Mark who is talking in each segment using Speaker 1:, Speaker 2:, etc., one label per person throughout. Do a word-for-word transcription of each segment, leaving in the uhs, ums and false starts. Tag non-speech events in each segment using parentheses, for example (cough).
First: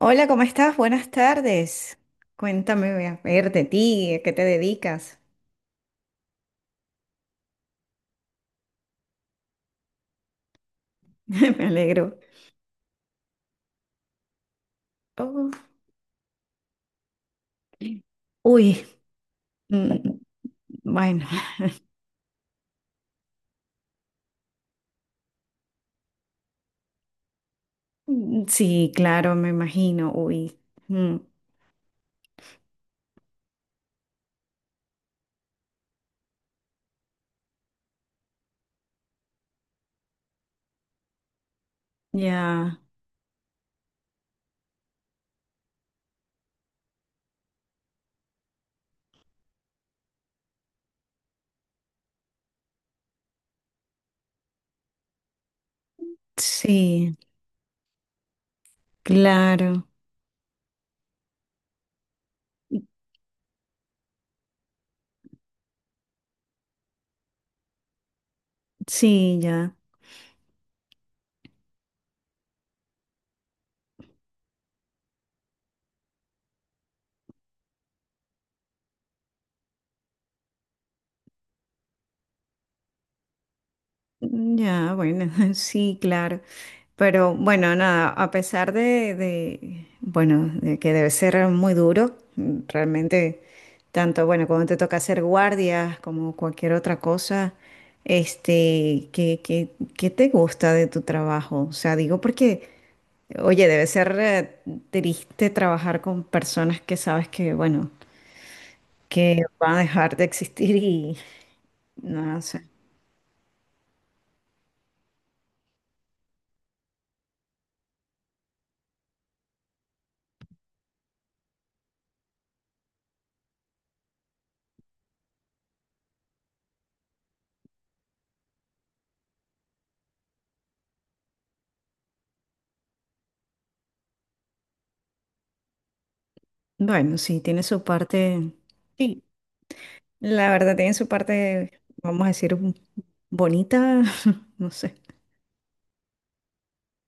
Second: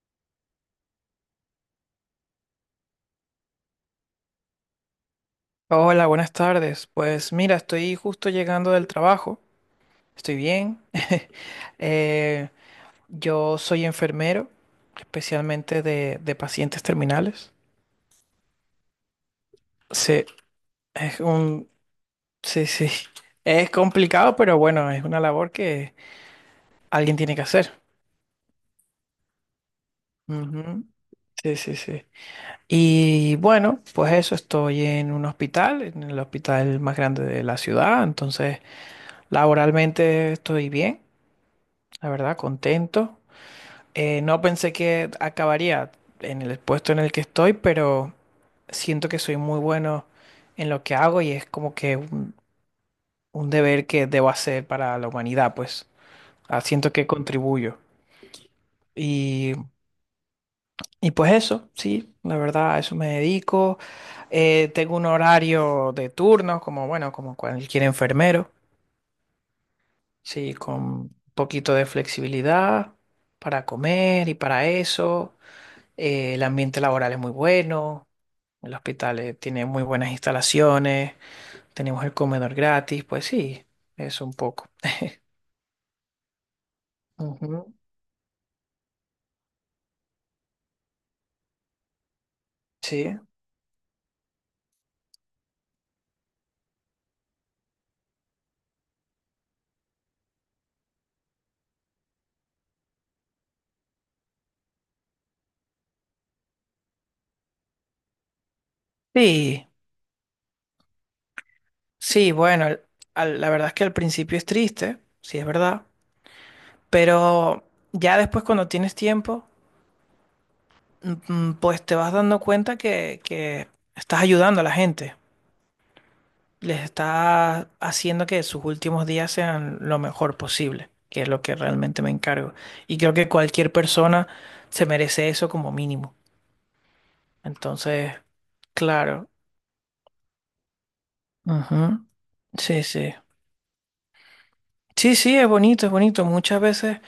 Speaker 1: Hola, ¿cómo estás? Buenas tardes. Cuéntame, a ver, de ti, ¿a qué te dedicas?
Speaker 2: Hola, buenas tardes. Pues mira, estoy justo llegando del trabajo. Estoy bien.
Speaker 1: (laughs)
Speaker 2: (laughs)
Speaker 1: Me alegro.
Speaker 2: Eh, yo soy enfermero,
Speaker 1: Oh,
Speaker 2: especialmente de, de pacientes terminales.
Speaker 1: uy, mm,
Speaker 2: Sí, es
Speaker 1: bueno,
Speaker 2: un, sí, sí. (laughs) Es complicado, pero bueno, es una labor que alguien tiene que hacer.
Speaker 1: mm, sí, claro, me imagino, uy,
Speaker 2: Ujú.
Speaker 1: mm,
Speaker 2: Sí, sí, sí. Y bueno, pues eso, estoy en un hospital, en el hospital más grande de la ciudad, entonces laboralmente estoy bien, la verdad,
Speaker 1: ya,
Speaker 2: contento. Eh, no pensé que acabaría en el puesto en el que estoy, pero siento que soy muy bueno en lo que hago y es como que un, un deber que debo hacer para la humanidad, pues. Ah, siento que
Speaker 1: sí,
Speaker 2: contribuyo. Y,
Speaker 1: claro,
Speaker 2: y pues eso, sí, la verdad, a eso me dedico. Eh, tengo un horario de turnos, como bueno, como cualquier enfermero,
Speaker 1: sí, ya.
Speaker 2: sí, con un poquito de flexibilidad para comer y para eso. Eh, el ambiente laboral es muy bueno. El hospital eh, tiene muy buenas instalaciones, tenemos el comedor gratis, pues sí, eso un
Speaker 1: Mm.
Speaker 2: poco.
Speaker 1: Ya,
Speaker 2: (laughs)
Speaker 1: bueno, (laughs) sí, claro. Pero
Speaker 2: Ujú.
Speaker 1: bueno, nada, a pesar de, de, bueno, de que debe ser muy duro, mm,
Speaker 2: Sí,
Speaker 1: realmente, tanto, bueno, cuando te toca hacer guardias como cualquier otra cosa, este, ¿qué, qué, qué te gusta de tu trabajo? O sea, digo porque, oye, debe ser eh, triste trabajar con personas que sabes que, bueno, que
Speaker 2: sí,
Speaker 1: van a dejar de existir y,
Speaker 2: sí,
Speaker 1: no sé.
Speaker 2: bueno, al- al- la verdad es que al principio es triste, sí es verdad, pero ya después cuando tienes tiempo, mm, mm, pues te vas dando cuenta que, que estás ayudando a la gente, les estás haciendo que sus últimos días sean lo mejor posible, que es lo que realmente me encargo. Y creo que cualquier persona se merece eso como mínimo.
Speaker 1: Bueno, sí, tiene su
Speaker 2: Entonces,
Speaker 1: parte. Sí,
Speaker 2: claro.
Speaker 1: la verdad tiene su parte,
Speaker 2: Ujú.
Speaker 1: vamos a decir, un-
Speaker 2: Sí, sí.
Speaker 1: bonita, (laughs) no sé.
Speaker 2: Sí, sí, es bonito, es bonito. Muchas veces,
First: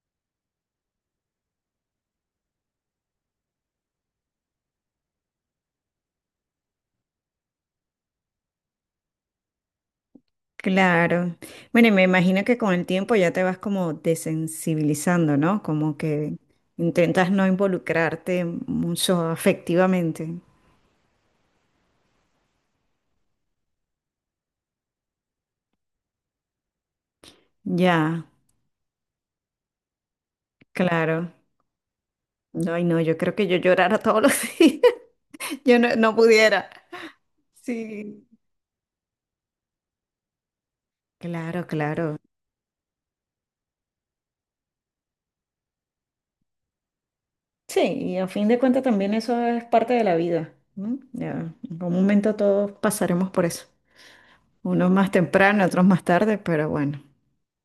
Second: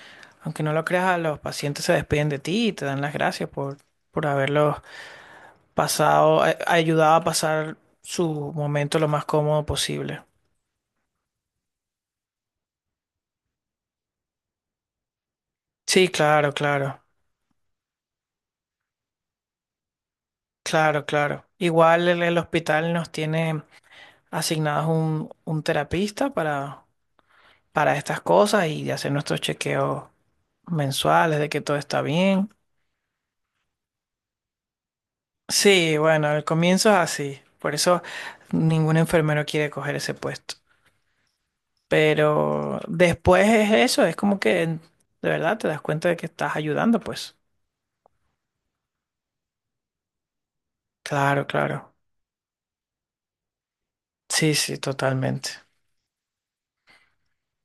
Speaker 2: aunque no lo creas, los pacientes se despiden de ti y te dan las gracias por, por haberlos pasado, a- ayudado a pasar su momento lo más cómodo posible.
Speaker 1: Claro. Bueno, y me imagino que con el tiempo ya te vas como desensibilizando, ¿no? Como
Speaker 2: Sí,
Speaker 1: que
Speaker 2: claro, claro,
Speaker 1: intentas no involucrarte mucho afectivamente.
Speaker 2: claro, claro. Igual el, el hospital nos tiene asignados un, un terapista para, para estas
Speaker 1: Ya,
Speaker 2: cosas y hacer nuestros chequeos
Speaker 1: claro.
Speaker 2: mensuales de que todo está bien.
Speaker 1: No, ay, no, yo creo que yo llorara todos los (laughs) días. Yo no,
Speaker 2: Sí,
Speaker 1: no
Speaker 2: bueno, al
Speaker 1: pudiera.
Speaker 2: comienzo es así. Por eso
Speaker 1: Sí.
Speaker 2: ningún enfermero quiere coger ese puesto.
Speaker 1: Claro, claro.
Speaker 2: Pero después es eso, es como que de verdad te das cuenta de que estás ayudando, pues.
Speaker 1: Sí, y a fin de cuentas también eso es parte de la vida, ¿no?
Speaker 2: Claro,
Speaker 1: Ya, en algún
Speaker 2: claro.
Speaker 1: momento todos pasaremos por eso.
Speaker 2: Sí, sí,
Speaker 1: Unos más
Speaker 2: totalmente.
Speaker 1: temprano, otros más tarde, pero bueno,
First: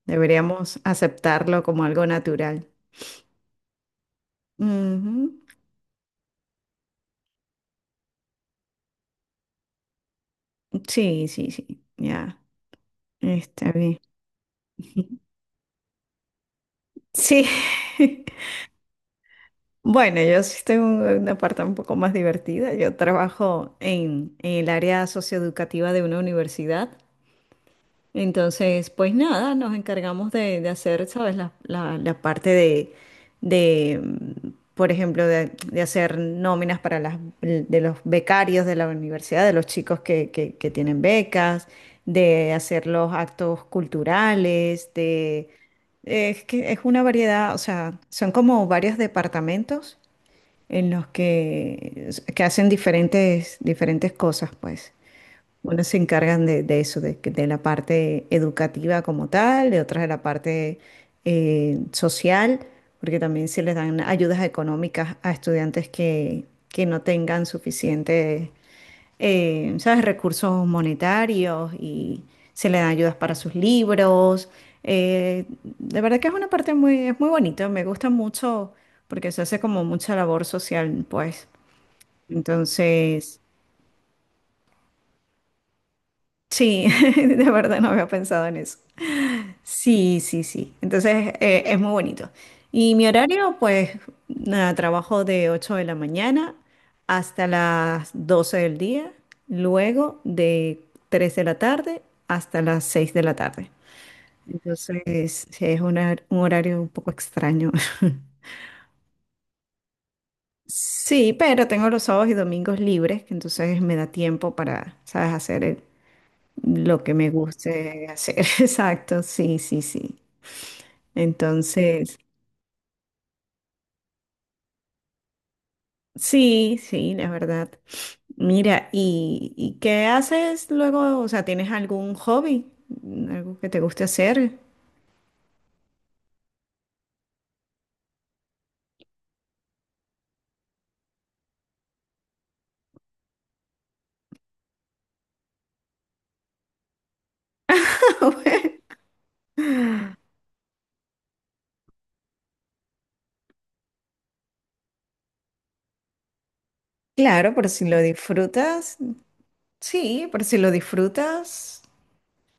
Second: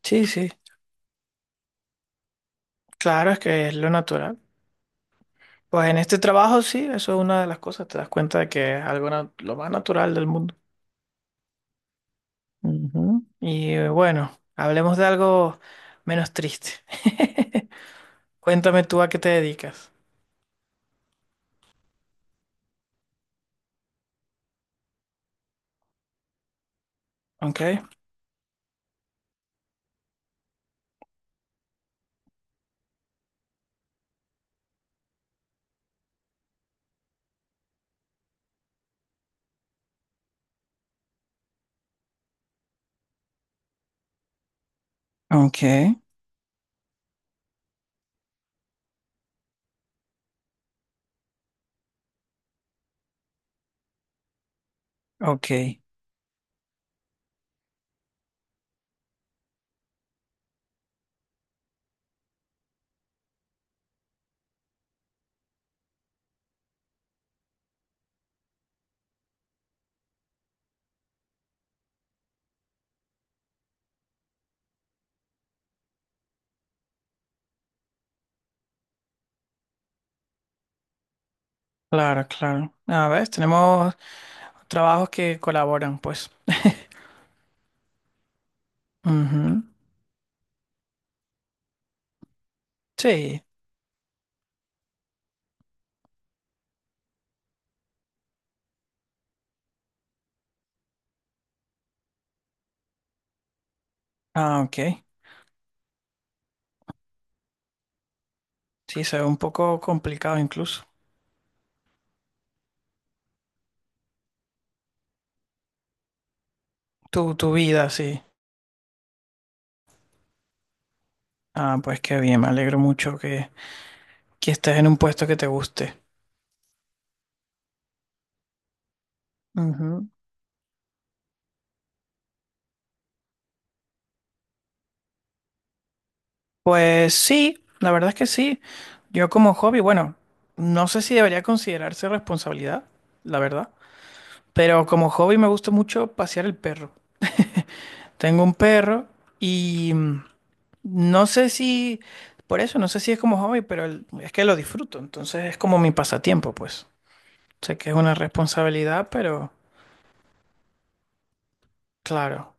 Speaker 2: Sí, sí.
Speaker 1: deberíamos aceptarlo como algo natural.
Speaker 2: Claro, es que es lo natural.
Speaker 1: Ujú.
Speaker 2: Pues en este trabajo sí, eso es una de las cosas. Te das cuenta de que es algo na- lo más natural del mundo.
Speaker 1: Sí, sí, sí, ya,
Speaker 2: Ujú.
Speaker 1: está
Speaker 2: Y eh,
Speaker 1: bien.
Speaker 2: bueno, hablemos de
Speaker 1: (laughs)
Speaker 2: algo menos triste.
Speaker 1: Sí.
Speaker 2: (laughs)
Speaker 1: (laughs)
Speaker 2: Cuéntame tú a qué te dedicas.
Speaker 1: Bueno, yo sí tengo una parte un poco más divertida. Yo trabajo en, en el área socioeducativa de una universidad.
Speaker 2: Ok.
Speaker 1: Entonces, pues nada, nos encargamos de, de hacer, ¿sabes? La, la- la parte de, de, mm, por ejemplo, de, de hacer nóminas para las, de los becarios de la universidad, de los chicos que, que- que tienen becas, de hacer los actos culturales, de...
Speaker 2: Ok.
Speaker 1: Es que es una variedad, o sea, son como varios departamentos en los que, que hacen diferentes, diferentes cosas, pues.
Speaker 2: Ok,
Speaker 1: Unos se encargan de, de eso, de, que- de la parte educativa como tal, de otras de la parte eh, social, porque también se les dan ayudas económicas a estudiantes que, que no tengan suficientes, eh, ¿sabes?, recursos monetarios y se les dan ayudas para sus libros. Eh, de verdad que es una parte muy, es muy bonita, me gusta mucho porque se hace como mucha labor social, pues.
Speaker 2: claro, claro. A ver,
Speaker 1: Entonces...
Speaker 2: tenemos trabajos que colaboran, pues.
Speaker 1: Sí,
Speaker 2: (laughs)
Speaker 1: (laughs) de verdad no había pensado en eso.
Speaker 2: Ujú.
Speaker 1: Sí, sí, sí. Entonces eh, es muy bonito. Y mi
Speaker 2: Sí,
Speaker 1: horario, pues nada, trabajo de ocho de la mañana hasta las doce del día, luego de tres de la tarde hasta las seis de la tarde.
Speaker 2: ah, ok.
Speaker 1: Entonces sí, es una- un horario un poco extraño. (laughs)
Speaker 2: Sí, se ve un poco complicado incluso.
Speaker 1: Sí, pero tengo los sábados y domingos libres, que entonces me da tiempo para, ¿sabes? Hacer eh, lo que
Speaker 2: Tu,
Speaker 1: me
Speaker 2: tu vida,
Speaker 1: guste
Speaker 2: sí.
Speaker 1: hacer. (laughs) Exacto, sí, sí, sí.
Speaker 2: Ah, pues
Speaker 1: Entonces,
Speaker 2: qué bien, me alegro mucho que, que estés en un puesto que te guste.
Speaker 1: sí, sí, la verdad. Mira, ¿y, y qué
Speaker 2: Ujú.
Speaker 1: haces luego? O sea, ¿tienes algún hobby? ¿Algo que te guste hacer?
Speaker 2: Pues sí, la verdad es que sí. Yo como hobby, bueno, no sé si debería considerarse responsabilidad, la verdad, pero como hobby me gusta mucho pasear el perro. Tengo un
Speaker 1: (laughs)
Speaker 2: perro y... mm, no sé si, por eso, no sé si es como hobby, pero el- es que lo disfruto, entonces es como mi pasatiempo, pues.
Speaker 1: Claro, por
Speaker 2: Sé
Speaker 1: si
Speaker 2: que es
Speaker 1: lo
Speaker 2: una
Speaker 1: disfrutas.
Speaker 2: responsabilidad, pero
Speaker 1: Sí, por si lo disfrutas.
Speaker 2: claro,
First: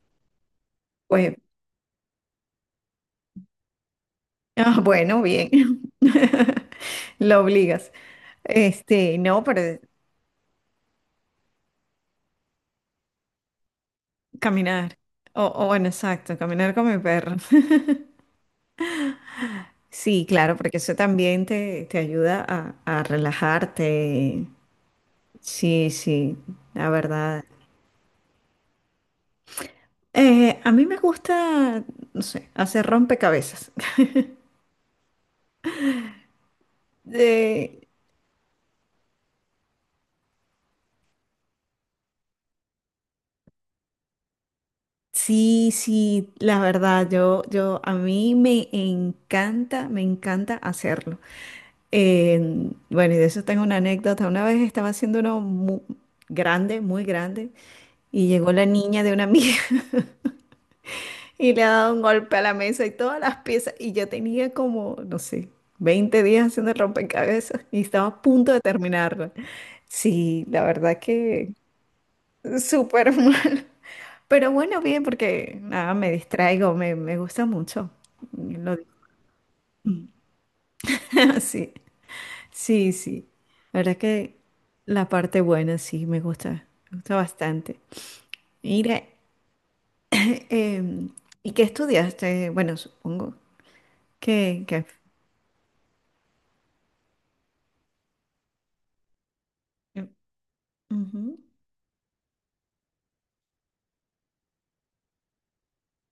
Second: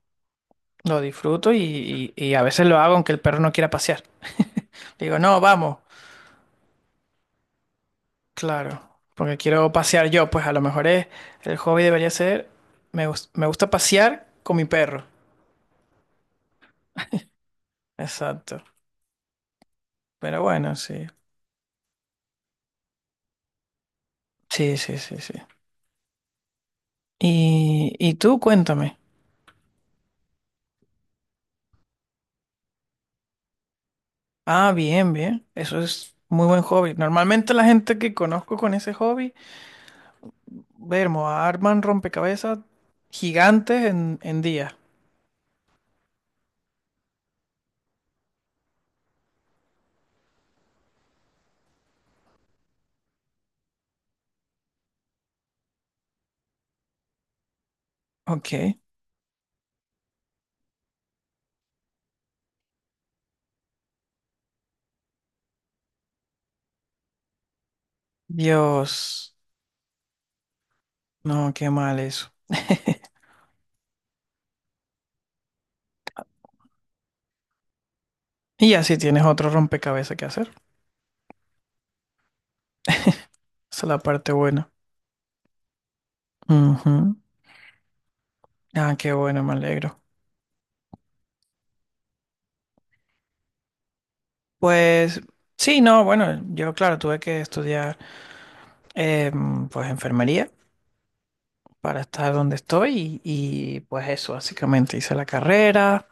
Speaker 2: lo
Speaker 1: Pues,
Speaker 2: disfruto y, y, y a veces lo hago aunque el perro no quiera pasear.
Speaker 1: ah,
Speaker 2: Le digo,
Speaker 1: bueno,
Speaker 2: no,
Speaker 1: bien.
Speaker 2: vamos,
Speaker 1: (laughs) Lo obligas.
Speaker 2: claro,
Speaker 1: Este,
Speaker 2: porque
Speaker 1: no, pero
Speaker 2: quiero pasear yo, pues a lo mejor es, el hobby debería ser, me, gus- me gusta pasear con mi
Speaker 1: caminar.
Speaker 2: perro.
Speaker 1: O, o bueno, exacto, caminar con mi perro. (laughs)
Speaker 2: Exacto,
Speaker 1: Sí,
Speaker 2: pero
Speaker 1: claro,
Speaker 2: bueno,
Speaker 1: porque eso
Speaker 2: sí,
Speaker 1: también te, te ayuda a, a relajarte.
Speaker 2: sí, sí, sí, sí.
Speaker 1: Sí, sí, la verdad.
Speaker 2: Y, y tú cuéntame.
Speaker 1: Eh, a mí me gusta, no sé, hacer rompecabezas. (laughs)
Speaker 2: Ah, bien, bien. Eso es muy buen hobby. Normalmente la
Speaker 1: Eh,
Speaker 2: gente que conozco con ese hobby, vermo, arman rompecabezas gigantes en, en días.
Speaker 1: sí, sí, la verdad, yo, yo, a mí me encanta, me encanta hacerlo. Eh, bueno, y de eso tengo una anécdota. Una vez estaba haciendo uno muy grande, muy grande, y llegó la
Speaker 2: Ok.
Speaker 1: niña de una amiga. Y le ha dado un golpe a la mesa y todas las piezas. Y yo tenía como, no sé, veinte días haciendo el rompecabezas y estaba a punto de terminarla.
Speaker 2: Dios.
Speaker 1: Sí, la verdad
Speaker 2: No,
Speaker 1: que
Speaker 2: qué mal eso.
Speaker 1: súper (laughs)
Speaker 2: (laughs)
Speaker 1: mal. Pero bueno, bien, porque nada, me distraigo, me, me gusta mucho.
Speaker 2: Y
Speaker 1: Lo,
Speaker 2: así tienes otro rompecabezas que hacer.
Speaker 1: (laughs) sí, sí, sí. La
Speaker 2: Esa es
Speaker 1: verdad
Speaker 2: la parte
Speaker 1: que
Speaker 2: buena.
Speaker 1: la parte buena sí me gusta, me gusta
Speaker 2: Ujú.
Speaker 1: bastante.
Speaker 2: Ah,
Speaker 1: Mira,
Speaker 2: qué bueno, me alegro.
Speaker 1: em, ¿y qué estudiaste? Bueno, supongo que, que...
Speaker 2: Pues sí, no, bueno, yo claro, tuve que estudiar em, pues enfermería
Speaker 1: Ujú.
Speaker 2: para estar donde estoy y, y, pues eso, básicamente hice la carrera.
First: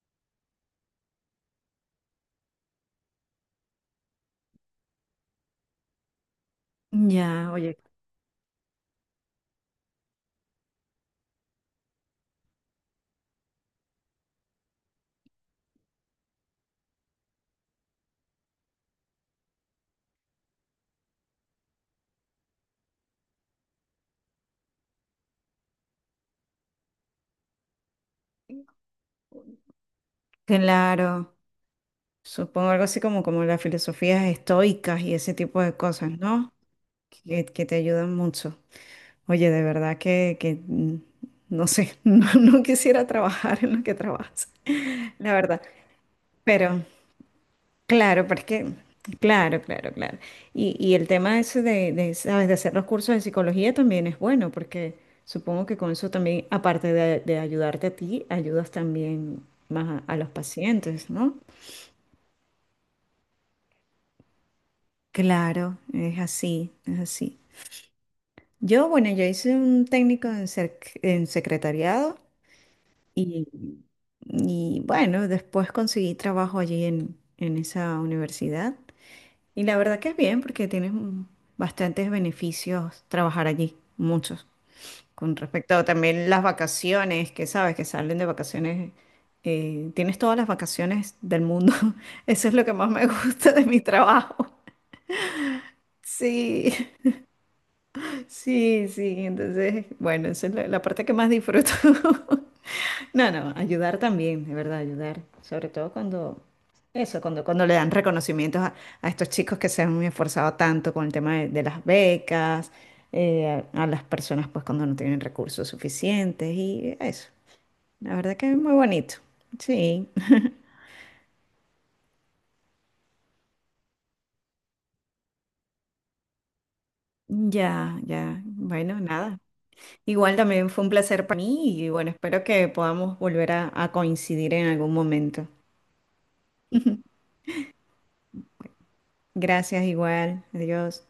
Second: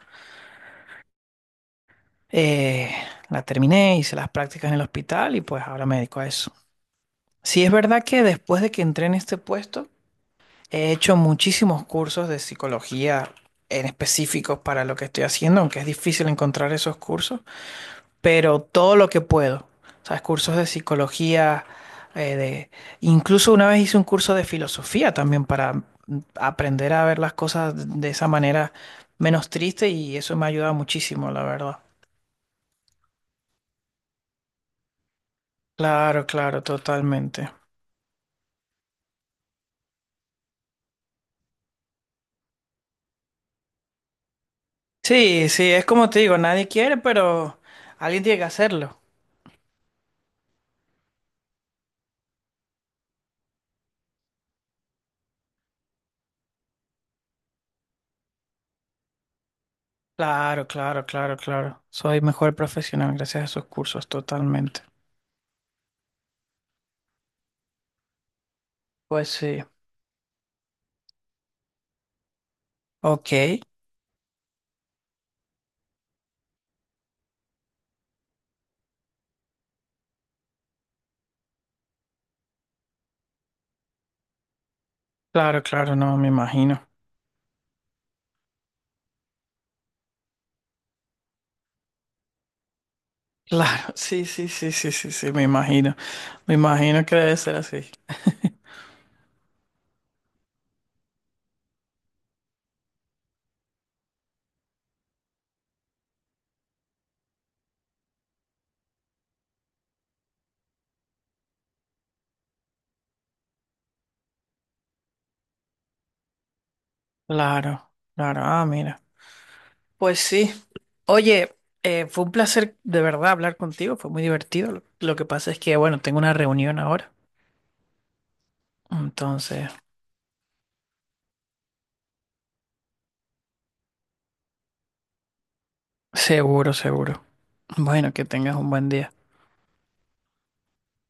Speaker 2: Eh, la terminé, hice las prácticas en el hospital y pues ahora me dedico a eso.
Speaker 1: Ya,
Speaker 2: Sí, es
Speaker 1: oye,
Speaker 2: verdad que después de que entré en este puesto, he hecho muchísimos cursos de psicología en específicos para lo que estoy haciendo, aunque es difícil encontrar esos cursos, pero todo lo que puedo. O sea, cursos de psicología, eh, de... incluso una vez hice un curso de filosofía también para mm, aprender a ver las cosas de esa manera menos triste y eso me ha ayudado
Speaker 1: claro.
Speaker 2: muchísimo, la verdad.
Speaker 1: Supongo algo así como, como las filosofías estoicas y ese tipo de cosas,
Speaker 2: Claro,
Speaker 1: ¿no?
Speaker 2: claro,
Speaker 1: Que,
Speaker 2: totalmente.
Speaker 1: que te ayudan mucho. Oye, de verdad que, que mm, no sé, (laughs) no, no quisiera trabajar en lo que trabajas, (laughs) la
Speaker 2: Sí,
Speaker 1: verdad.
Speaker 2: sí, es como te digo, nadie
Speaker 1: Pero,
Speaker 2: quiere, pero alguien
Speaker 1: claro,
Speaker 2: tiene
Speaker 1: pero
Speaker 2: que
Speaker 1: es que,
Speaker 2: hacerlo.
Speaker 1: claro, claro, claro. Y, y el tema ese de, de, ¿sabes? De hacer los cursos de psicología también es bueno, porque supongo que con eso también, aparte de, de ayudarte a ti, ayudas también más a a los
Speaker 2: Claro, claro,
Speaker 1: pacientes, ¿no?
Speaker 2: claro, claro. Soy mejor profesional gracias a esos cursos, totalmente.
Speaker 1: Claro, es así, es así. Yo, bueno, yo
Speaker 2: Pues
Speaker 1: hice
Speaker 2: sí.
Speaker 1: un técnico en, sec- en secretariado y,
Speaker 2: Ok.
Speaker 1: y, bueno, después conseguí trabajo allí en, en esa universidad. Y la verdad que es bien porque tienes mm, bastantes beneficios trabajar allí, muchos. Con
Speaker 2: Claro,
Speaker 1: respecto a
Speaker 2: claro, no, me
Speaker 1: también las
Speaker 2: imagino. (laughs)
Speaker 1: vacaciones, que sabes que salen de vacaciones, eh, tienes todas las vacaciones del mundo. (laughs) Eso es lo que más me gusta de mi
Speaker 2: Claro, sí, sí,
Speaker 1: trabajo.
Speaker 2: sí, sí, sí, sí, me imagino. Me
Speaker 1: Sí.
Speaker 2: imagino que debe ser así. (laughs)
Speaker 1: Sí, sí, entonces, bueno, esa es la, la parte que más disfruto. (laughs) No, no, ayudar también, de verdad, ayudar. Sobre todo cuando, eso, cuando, cuando le dan reconocimientos a, a estos chicos que se han esforzado tanto con el tema de, de las becas, eh, a, a las personas pues cuando no tienen recursos suficientes y eso.
Speaker 2: Claro,
Speaker 1: La verdad
Speaker 2: claro,
Speaker 1: que es
Speaker 2: ah,
Speaker 1: muy
Speaker 2: mira.
Speaker 1: bonito. Sí,
Speaker 2: Pues sí. Oye, eh, fue un placer de verdad hablar contigo, fue muy divertido. Lo, lo que pasa es que, bueno, tengo una reunión ahora.
Speaker 1: ya, ya. Bueno, nada.
Speaker 2: Entonces,
Speaker 1: Igual también fue un placer para mí y bueno, espero que podamos volver a a coincidir en algún momento.
Speaker 2: seguro, seguro. Bueno, que tengas un buen día.
Speaker 1: Gracias igual. Adiós.